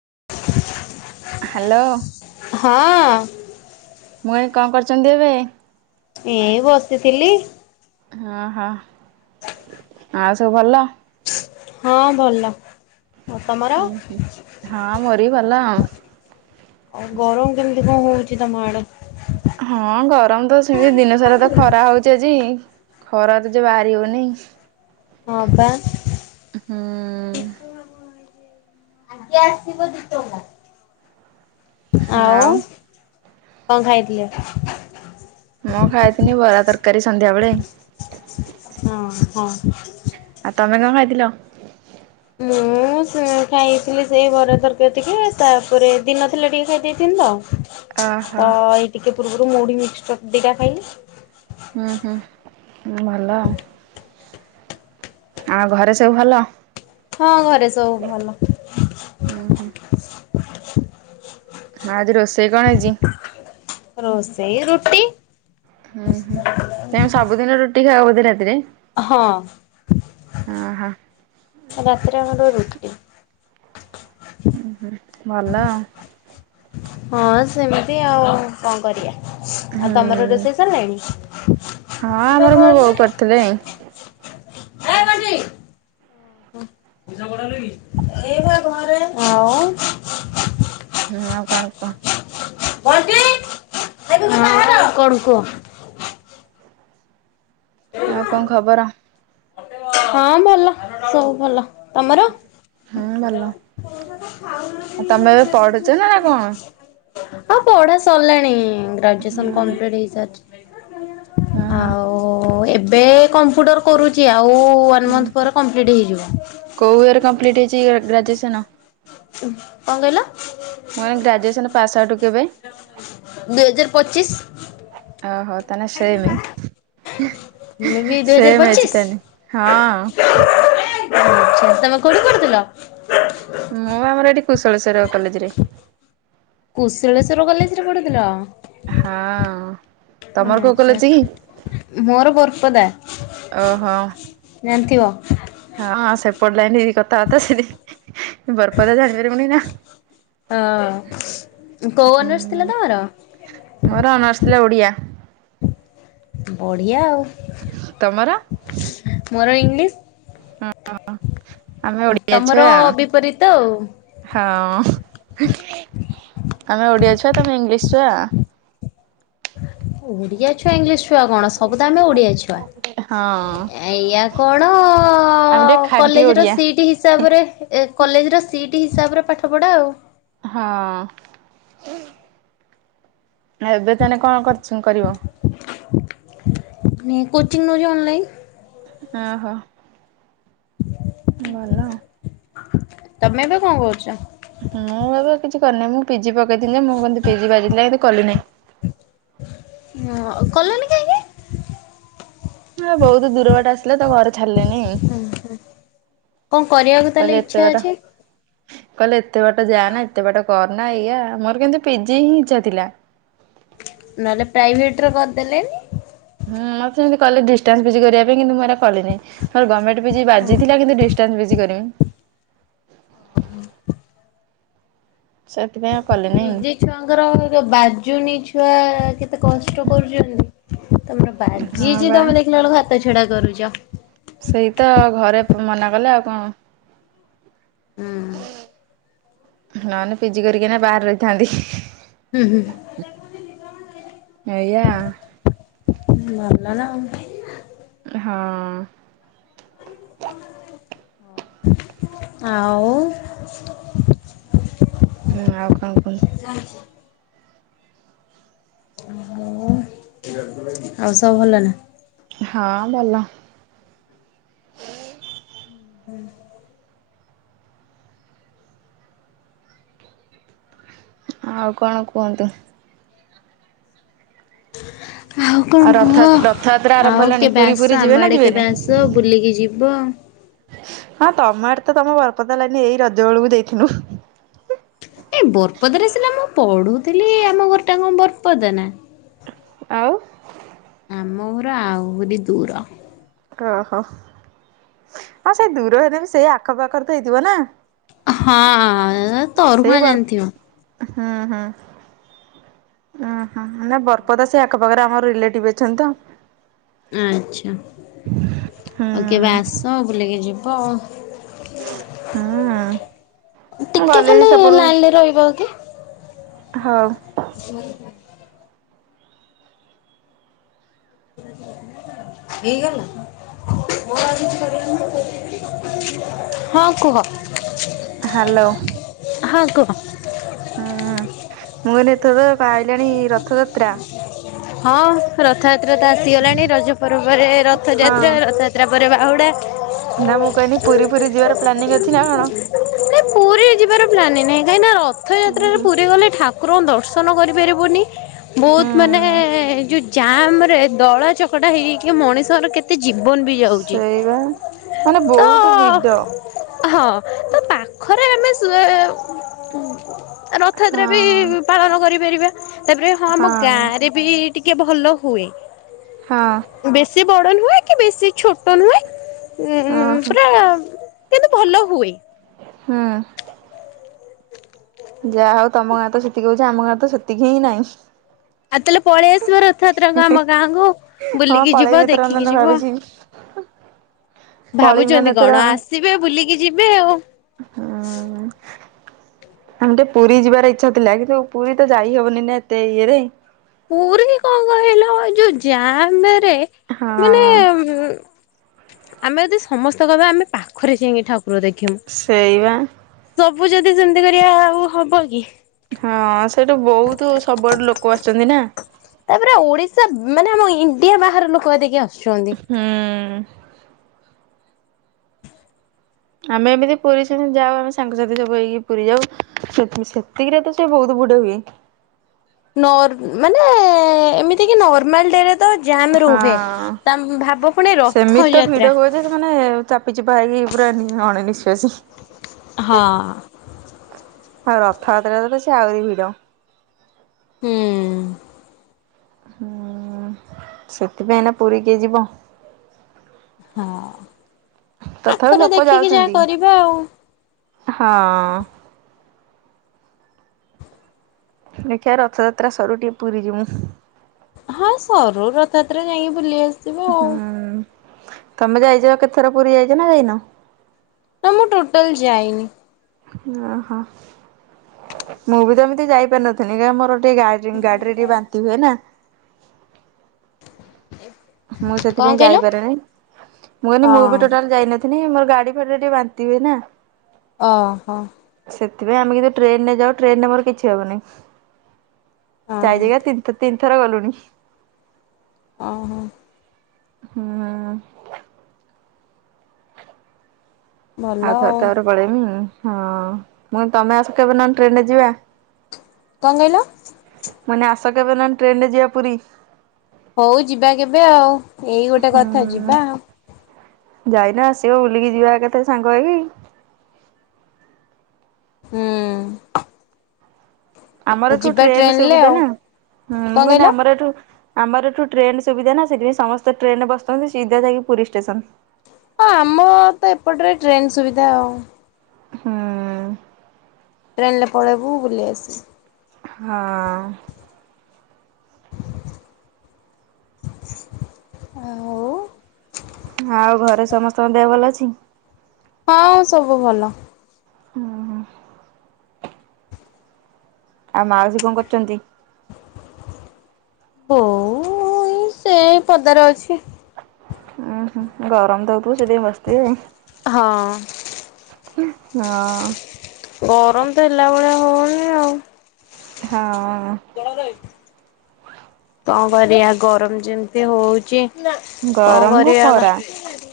[inaudible] Hello. ହଁ। ମୁଁ ଏଇ କଣ କରୁଛନ୍ତି ଏବେ। ଏଇ ବସିଥିଲି ହଁ ହଁ। ଆଉ ସବୁ ଭଲ? ହଁ ଭଲ। ଆଉ ତମର ହୁଁ ହୁଁ ହଁ ମୋରି ବି ଭଲ ଆଉ। ଆଉ ଗରମ କେମିତି କଣ ହଉଛି ତମ ଆଡେ? ହଁ ଗରମ ତ ସେମିତି ଦିନ ସାରା ତ ଖରା ହଉଚି ଆଜି। ଖରା ତ ଯୋଉ ବାହାରି ହଉନେଇ। ହଁ ବା। ହୁଁ। ଆଜ୍ଞା ଆସିବ ଦି ଟଙ୍କା ଆଉ କଣ ଖାଇଥିଲେ? ମୁଁ ଖାଇଥିନି ବରା ତରକାରୀ ସନ୍ଧ୍ୟାବେଳେ। ହଁ ହଁ। ଆଉ ତମେ କଣ ଖାଇଥିଲ? ମୁଁ ମୁଁ ସେ ଖାଇଥିଲି ସେଇ ବରା ତରକାର ଟିକେ ତାପରେ ଦିନ ଥିଲା ଟିକେ ଖାଇ ଦେଇଥିଲି ତ ଓହୋ ତ ଏଇ ଟିକେ ପୂର୍ବରୁ ମୁଢ଼ି ମିକ୍ସର ଦିଟା ଖାଇଲି। ହୁଁ ହୁଁ ହୁଁ ଭଲ ଆଉ। ଆଉ ଘରେ ସବୁ ଭଲ? ହଁ ଘରେ ସବୁ ଭଲ। ହୁଁ ହଁ ଆଜି ରୋଷେଇ କଣ ହେଇଛି? ରୋଷେଇ ରୁଟି। ହୁଁ ହୁଁ ତମେ ସବୁଦିନ ରୁଟି ଖାଇବା ବୋଧେ ରାତିରେ। ହଁ ଓହୋ ରାତିରେ ଆମର ରୁଟି। ଉ ହୁଁ ଭଲ। ହଁ ସେମିତି ଆଉ କଣ କରିବା। ଆଉ ତମର ହୁଁ ରୋଷେଇ ସାରିଲାଣି? ହଁ ଆମେ ଆମର ମୋ ବୋଉ ଘରରେ କରିଥିଲେ ହେ ବଣ୍ଟି। ଆଉ ହଁ ଆଉ କଣ କୁହ? ଆଉ କଣ କୁହ? ଆଉ କଣ ଖବର? ହଁ ଭଲ ସବୁ ଭଲ। ତମର। ହୁଁ ଭଲ ମଉସା ତ ଖାଉନାହାନ୍ତି ଆଉ ଏ ତମେ ଏବେ ସେ ପଢୁଛ ଜିନିଷ ନା ସବୁ କଣ କିଛି। ହଁ ପଢା ସରିଲାଣି ଗ୍ରାଜୁଏସନ କମ୍ପ୍ଲିଟ ହଁ ହେଇସାରିଛି। ହଁ ଆଉ ଏବେ କମ୍ପ୍ୟୁଟର କରୁଛି। ଓ ୱାନ୍ ମନ୍ଥ ପରେ କମ୍ପ୍ଲିଟ୍ ହେଇଯିବ। ଗ୍ରାଜୁଏସନ୍। କଣ କହିଲ? ମୁଁ କହିଲି ଗ୍ରାଜୁଏସନ ପାସେ ଆଉଟ୍ କେବେ? ଦୁଇ ହଜାର ପଚିଶ ଓ ହୋ ତାନେ ସେମେ। ମୁଁ ବି ଦୁଇ ହଜାର ପଚିଶ। ହଁ ଆଛା ତମେ କୋଉଠି ପଢୁଥିଲ? ମୁଁ ଆମର ଏଠି କୁଶଳେଶ୍ୱର କଲେଜରେ। କୁଶଳେଶ୍ଵର କଲେଜ ରେ ପଢୁଥିଲ। ହଁ ତମର କୋଉ ଆଚ୍ଛା କଲେଜ୍ କି? ମୋର ବର୍ପଦା ଓହୋ ଜାଣିଥିବ ହଁ ସେପଟ ଲାଇନ କଥାବାର୍ତ୍ତା ସେଠି ବର୍ପଦା ଜାଣି ପାରିବୁନି ନା। ହଁ କୋଉ ଅନର୍ସ ହୁଁ ଥିଲା ତମର? ମୋର ଅନର୍ସ ଥିଲା ଓଡିଆ। ବଢିଆ ଆଉ ତମର? ମୋର ଆମେ ଇଂଲିଶ ଓଡିଆ ଛୁଆ ତମର ବିପରୀତ ଆଉ ହଁ। ଆମେ ଓଡିଆ ଛୁଆ ତମେ ଇଂଲିଶ ଛୁଆ। ଓଡ଼ିଆ ଛୁଆ ଇଂଲିଶ ଛୁଆ କଣ ସବୁତ ଆମେ ଓଡ଼ିଆ ଛୁଆ। ହଁ ଏଇଆ କଣ ଆମେ ଟିକେ ଖାଣ୍ଟି କଲେଜ ର ଓଡିଆ। ସିଟି ହିସାବରେ ଏ କ କଲେଜର ସିଟ୍ ହିସାବରେ ପାଠ ପଢ଼ା ଆଉ। ହଁ। ଏବେ ତାନେ କଣ କରଚୁ କରିବ? ମୁଁ କୋଚିଙ୍ଗ ନଉଚି ଅନଲାଇନ। ଓହୋ। ହ ଭଲ। ତମେ ଏବେ କଣ କରୁଚ? ମୁଁ ଏବେ କିଛି କରୁନି। ମୁଁ ପିଜି ପକେ ପକେଇ ଥିଲି ମୁଁ କିନ୍ତୁ ପିଜି ବାଜିଲା କିନ୍ତୁ କଲି ନାଇଁ। କଲନି କାହିଁକି? ହଁ ବହୁତ ଦୂର ବାଟ ଆସିଲା ତ ଘରେ ଛାଡିଲେନି। କଣ କରିବାକୁ ତାହେଲେ କହିଲେ ଏତେ ଇଛା ବାଟ ଅଛି। କହିଲେ ଏତେ ବାଟ ଯା ନା ଏତେ ବାଟ କରନା ଏଇଆ ମୋର କିନ୍ତୁ ପିଜି ହିଁ ଇଚ୍ଛା ଥିଲା। ନହେଲେ ପ୍ରାଇଭେଟ ରେ କରିଦେଲେନି। ହୁଁ ମତେ ସେମିତି କଲେ ଡିଷ୍ଟାନ୍ସ ପିଜି କରିବା ପାଇଁ। କିନ୍ତୁ ମୁଁ ହେରା କଲିନି। ମୋର ଗମେଣ୍ଟ ପିଜି ବାଜିଥିଲା। କିନ୍ତୁ ଡିଷ୍ଟାନ୍ସ ପିଜି କରମି। ହଁ ହଁ। ସେଥିପାଇଁ ଆଉ କଲିନି। ପିଜି ଛୁଆଙ୍କର ଯୋଉ ବାଜୁନି ଛୁଆ କେତେ କଷ୍ଟ କରୁଚନ୍ତି। ତମର ହଁ ବାଜିଚି ବା। ତମେ ଦେଖିଲା ବେଳକୁ ହାତ ଛଡା କରୁଚ। ସେଇ ତ ଘରେ ମନା କଲେ ଆଉ କଣ? ହୁଁ ନହେଲେ ପିଜି କରିକିନା ଏଇନା ବାହାର ରହିଥାନ୍ତି। ହୁଁ ଏୟା ମାରଲାନା ଆଉ। ହଁ [inaudible] ହଉ ଆଉ ହୁଁ ଆଉ କଣ କୁହନ୍ତୁ? ହଁ ଆଉ ସବୁ ଭଲ ନା? ହଁ ଭଲ। ହୁଁ ଆଉ କଣ କୁହନ୍ତୁ? ହ [inaudible] ଆଉ କଣ ରଥ କୁହ? ରଥଯାତ୍ରା ଆରମ୍ଭ ଆଉ ହେଲାଣି କେବେ ପୁରୀ ଆସ ଫୁରୀ ଆମ ଯିବେ ନା ଆଡେ ଯିବେନି? କେବେ ଆସ ବୁଲିକି ଯିବ। ହଁ ତମ ଆଡେ ତ ତମ ବରପଦ ଲାଇନି ଏଇ ରଜ ବେଳକୁ ଦେଖିନୁ। ଏ ବରପଦ ରେ ସିନା ମୁଁ ପଢୁଥିଲି ଆମ ଘର ଟା କଣ ବରପଦ ନା? ଆଉ? ଆମ ଘର ଆହୁରି ଦୂର। ଓହୋ ହଉ ସେଇ ଦୂର ହେ ନଉ ସେଇ ଆଖପାଖରେ ତ ହେଇଥିବ ନା? ହଁ ସେଇ ତରୁହଁ ବର୍ ଜାଣିଥିବ? ହୁଁ ହୁଁ। ଓ ହଁ ନା ବରପଦା ସେଇ ଆଖ ପାଖରେ ଆମର ରିଲେଟିଭ ଅଛନ୍ତି ତ। ଆଚ୍ଛା ଆଉ କେବେ ହୁଁ। ଆସ ବୁଲିକି ଯିବ ଆଉ? ହୁଁ ମୁଁ ଟିକେ ଗଲିଣି ଖାଲି ଲାଇନରେ ରହିବ କି? ହଁ। [inaudible] ହେଇଗଲା [inaudible] ହଁ କୁହ ହ୍ୟାଲୋ। ହ କୁହ? ହୁଁ ମୁଁ କହିଲି ଏଥର ଆଇଲାଣି ରଥଯାତ୍ରା। ହଁ ରଥଯାତ୍ରା ତ ଆସିଗଲାଣି ରଜ ପରେ ପରେ ହଁ। ରଥଯାତ୍ରା ରଥଯାତ୍ରା ପରେ ବାହୁଡା। [inaudible] ନା ମୁଁ କହିଲି ପୁରୀ ପୁରୀ ଯିବାର ପ୍ଲାନିଂ ଅଛି ନାଁ କଣ? କାହିଁକିନା ଉଁ ରଥଯାତ୍ରାରେ ହୁଁ। ପୁରୀ ଗଲେ ଠାକୁରଙ୍କ ଦର୍ଶନ କରିପାରିବୁନି ବହୁତ ମାନେ ହୁଁ ଯୋଉଁ ଜାମ ରେ ଦଳା ଚକଟା ହେଇ ହେଇକି ମଣିଷର କେତେ ଜୀବନ ବି ଯାଉଛି ସେଇବା ମାନେ ତ ବହୁତ ଭିଡ। ହଁ ତ ପାଖରେ ଆମେ ରଥଯାତ୍ରା ବି ହଁ। ପାଳନ କରିପାରିବା ତାପରେ ହଁ ଆମ ଗାଁରେ ବି ଟିକେ ଭଲ ହୁଏ। ହଁ। ବେଶୀ ବଡ ନୁହେଁ କି ବେଶୀ ଛୋଟ ନୁହେଁ। ଉଁ ଓହୋ ପୁରା କିନ୍ତୁ ଭଲ ହୁଏ। ହଁ। ଯାହା ହଉ ତମ ଗାଁ ତ ସେତିକି ହଉଛି ଆମ ଗାଁ ତ ସେତିକି ହିଁ ନାଇଁ [inaudible] [unintelligible] ଆସିବ ରଥଯାତ୍ରାକୁ ଆମ ଗାଁକୁ ହଁ ବୁଲିକି ଯିବ ପଳେଇବି ଏଥର ଦେଖିକି ନହେଲେ ଯିବ। ଭାବିଛି। ପଳେଇବି ନହେଲେ ଭାବୁଛନ୍ତି ଏଥର କଣ ହୁଁ। ଆସିବେ ବୁଲିକି ଯିବେ ଆଉ। ଆମେ ଟେ ପୁରୀ ଯିବାର ଇଚ୍ଛା ଥିଲା କିନ୍ତୁ ପୁରୀ ତ ଯାଇ ହବନି ନା ଏତେ ଇଏରେ ପୁରୀ କଣ କହିଲା ଯୋଉ ଜାମରେ ମାନେ ହଁ ଉ ଆମେ ଯଦି ସମସ୍ତେ କହିବା ଆମେ ପାଖରେ ଯାଇକି ଠାକୁ ସେଇବା। ସବୁ ଯଦି ସେମିତି କରିବା ଆଉ ହବ କି ହଁ ସେଠୁ ବହୁତ ସବୁଆଡୁ ଲୋକ ଆସୁଛନ୍ତି ନା ତାପରେ ଓଡିଶା ମାନେ ଆମ ଇଣ୍ଡିଆ ବାହାର ଲୋକ ହେ ଦେଖି ଆ ହୁଁ। ଆମେ ଏମିତି ପୁରୀ ସେ ଯାଉ ଆମେ ସାଙ୍ଗସାଥି ସବୁ ହେଇକି ପୁରୀ ଯାଉ ସେତିକିରେ ତ ସେ ବହୁତ [inaudible] ନର ମାନେ ଏମିତି କି ନମାଲ ଡେ ଯାମ ହଁ। ରୁହେ ତା ପୁଣି ସେମିତି ତ ରଥଯାତ୍ରା। ଭିଡ ହୁଏଯେ ସେମାନେ ଚାପିଚିପାଇକି ପୁରା ଅଣନି ହଁ। ହଉ ରଥଯାତ୍ରା ତ ତ ସେ ଆହୁରି ଭିଡ ହୁଁ। ହୁଁ ସେଥିପାଇଁନା ପୁରୀ କେ ଯିବ ହଁ ତଥାପି ପାଖରେ ଲୋକ ଦେଖିକି ଯାହା ଯାଉଛନ୍ତି। କରିବା ଆଉ ହଁ। ଦେଖିିବା ରଥଯାତ୍ରା ସରୁ ଟିକେ ପୁରୀ ଜିମୁଁ ହଁ ସରୁ ରଥଯାତ୍ରା ଯାଇକି ବୁଲି ଆସ ହୁଁ ତମେ ଯାଇଛ କେତଥର ପୁରୀ ଯାଇଛ ନାଁ ଯାଇନ? ନା ମୁଁ ଟୋଟାଲ ଯାଇନି। ଓହୋ ମୁଁ ବି ତ ଏମିତି ଯାଇପାରିନଥିଲି କ ମୋର ଗ ଗାଡିରେ ଟ ବାନ୍ତି ହୁଏ ନାଁ। ମୁଁ କଣ ସେଥିପାଇଁ କହିଲ? ଯାଇପାରେନି ମୁଁ କହିଲି ମୁଁ ବି ହଁ ଟୋଟାଲ ଯାଇନଥିଲିନି ମୋର ଗାଡି ଟ ଟିକେ ବାନ୍ତି ହୁଏ ନା। ଓ ହୋ। ସେଥିପାଇଁ ଆମେ କିନ୍ତୁ ଟ୍ରେନରେ ଯାଉ ଟ୍ରେନରେ ମୋର କିଛି ହବନି। ହଁ। [unintelligible] ତିନ ତିନ ଥର ଗଲୁଣିି। ଓ ହୋ। ହୁଁ। ଭଲ ଆଉଥର ଆଉ। ତାରେ ପଳେଇମି, ହଁ ମୁଁ ତମେ ଆସ କେବେ ନହଲେ ଟ୍ରେନରେ ଯିବା। କଣ କହିଲ? କହିନି ଆସ କେବେ ନା ଟ୍ରେନରେ ଯିବା ପୁରୀ। ହଉ ଯିବା କେବେ ଆଉ, ଏଇ ଗୋଟେ କଥା ହୁଁ ଯିବା। ଯାଇନ ଆସିବ ବୁଲିକି ଯିବା କେଥେରେ ସାଙ୍ଗ ହେଇ। ହୁଁ। ଆମର ଓ ଏଠୁ ଯିବା ଟ୍ରେନ ଟ୍ରେନରେ ସୁବିଧା ଆଉ ନା, ହୁଁ କଣ ମୁଁ କହିଲି କହିଲ? ଆମର ଏଠୁ ଆମର ଏଠୁ ଟ୍ରେନ ସୁବିଧା ନା ସେଥିପାଇଁ ସମସ୍ତେ ଟ୍ରେନ ବସଥାନ୍ତି ସିଧା ଯାଇକି ପୁରୀ ଷ୍ଟେସନ। ହଁ ଆମର ତ ଏପଟରେ ଟ୍ରେନ ସୁବିଧା ଆଉ। ହୁଁ। ଟ୍ରେନରେ ପଳେଇବୁ ବୁଲି ଆସିବୁ। ହଁ। ଆଉ ଆଉ ଘରେ ସମସ୍ତଙ୍କ ଦେହ ଭଲ ଅଛି। ହଁ ସବୁ ଭଲ। ଉଁ ହୁଁ। ଆଉ ମାଉସୀ କଣ କରୁଛନ୍ତି? ବୋଉ ଏ ସେ ପଦାରେ ଅଛି। ଉଁ ହଁ ଗରମ ତ ହଉଥିବେ ସେଥିପାଇଁ ବସଥିବେ। ହଁ। ହଁ। ଗରମ ତ ହେଲା ଭଳିଆ ହଉନି ଆଉ। ହଁ। କଣ କରିଆ ଗରମ ଯେମିତି ହଉଛି। କଣ ଗରମ କୁ କରିବା ଖରା,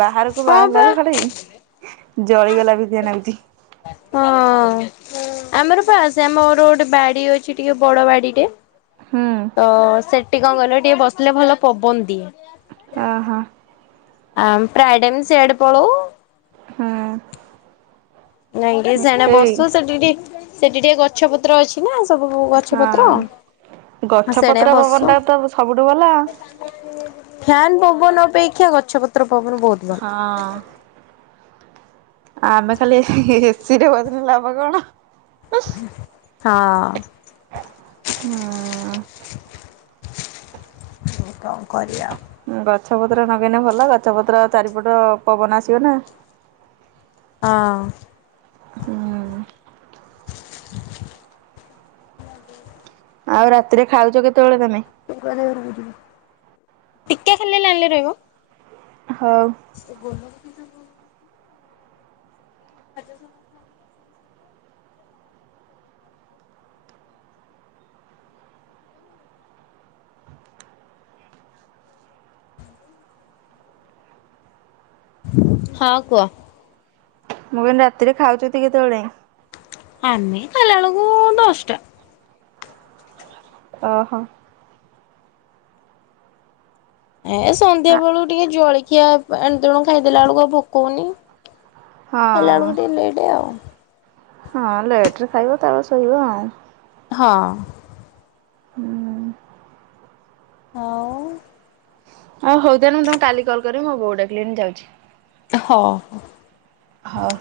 ବାହାରକୁ ହଁ ବାହାରିଲାା ପା। ବେଳକୁ ଖାଲି ଜଳିଗଲା ମିତିଆ ନାଗୁଛି। ହଁ। ଆମର ବାସ ଆମର ଗୋଟେ ବାଡି ଅଛି ଟିକେ ବଡ ବାଡି ଟେ ହୁଁ ତ ସେଠି କଣ ଗଲେ ଟିକେ ବସିଲେ ଭଲ ପବନ ଦିଏ। ଅ ହ। ଆମ୍ ପ୍ରାୟେ ଟାଇମ୍ ସିଆଡେ ପଳାଉ। ହୁଁ ଯାଇଙ୍କି ଟିକେ ସାଡେ ସେଇ ବସୁ, ସେଠି ଟିକେ ସେଠି ଟିକେ ଗଛ ପତ୍ର ଅଛି ନା। ସବୁ ଗଛ ପତ୍ର। ହଁ। ଗଛ ସେଣେ ପତ୍ର ବସୁ ପବନ ଟା ତ ସବୁଠୁ ଭଲ। ଫ୍ୟାନ ପବନ ଅପେକ୍ଷା ଗଛ ପତ୍ର ପବନ ବହୁତ ଭଲ। ହଁ। ଆମେ ଖାଲି ଏ ସି, ଏ ସି ରେ ବସିଲେ ଲାଭ କଣ? ହଁ। ହଁ। କଣ କରିଆ ଆଉ। ଗଛ ପତ୍ର ନଗେଇଲେ ଭଲ, ଗଛ ପତ୍ର ଚାରିପଟ ପବନ ଆସିବ ନା। ହଁ। ହୁଁ। ଆଉ ରାତିରେ ଖାଉଛ କେ ଟିକେ ଖାଲି ଲାଇନ ରେ ରହିବ। ହଉ ସେ [unintelligible] [unintelligible] ହଁ କୁହ। ମୁଁ କହିନି ରାତିରେ ଖାଉଚ କେତେବେଳେ? ଆମେ କାଇଲା ବେଳକୁ ଦଷ୍ଟା। ଓହୋ। ଏ ସନ୍ଧ୍ୟା ବେଳକୁ ଟିକେ ଜଳଖିଆ ଏଣ ତେଣୁ ଖାଇଦେଲା ବେଳକୁ ଆଉ ଭୋକ କଉନି। ଖାଇଲା ହଁ। ବେଳକୁ ଟିକେ ଲେଟ ଆଉ। ହଁ ଲେଟରେ ଖାଇବ ତାପରେ ଶୋଇବ ଆଉ। ହଁ। ହୁଁ। ଆଉ ଆଉ ହଉ ତାହେଲେ ମୁଁ ତମେ କାଲି କଲ କରିବି ମୋ ବୋଉ ଡ଼ାକିଲାଣି ମୁଁ ଯାଉଛି। ହଉ। ହଉ।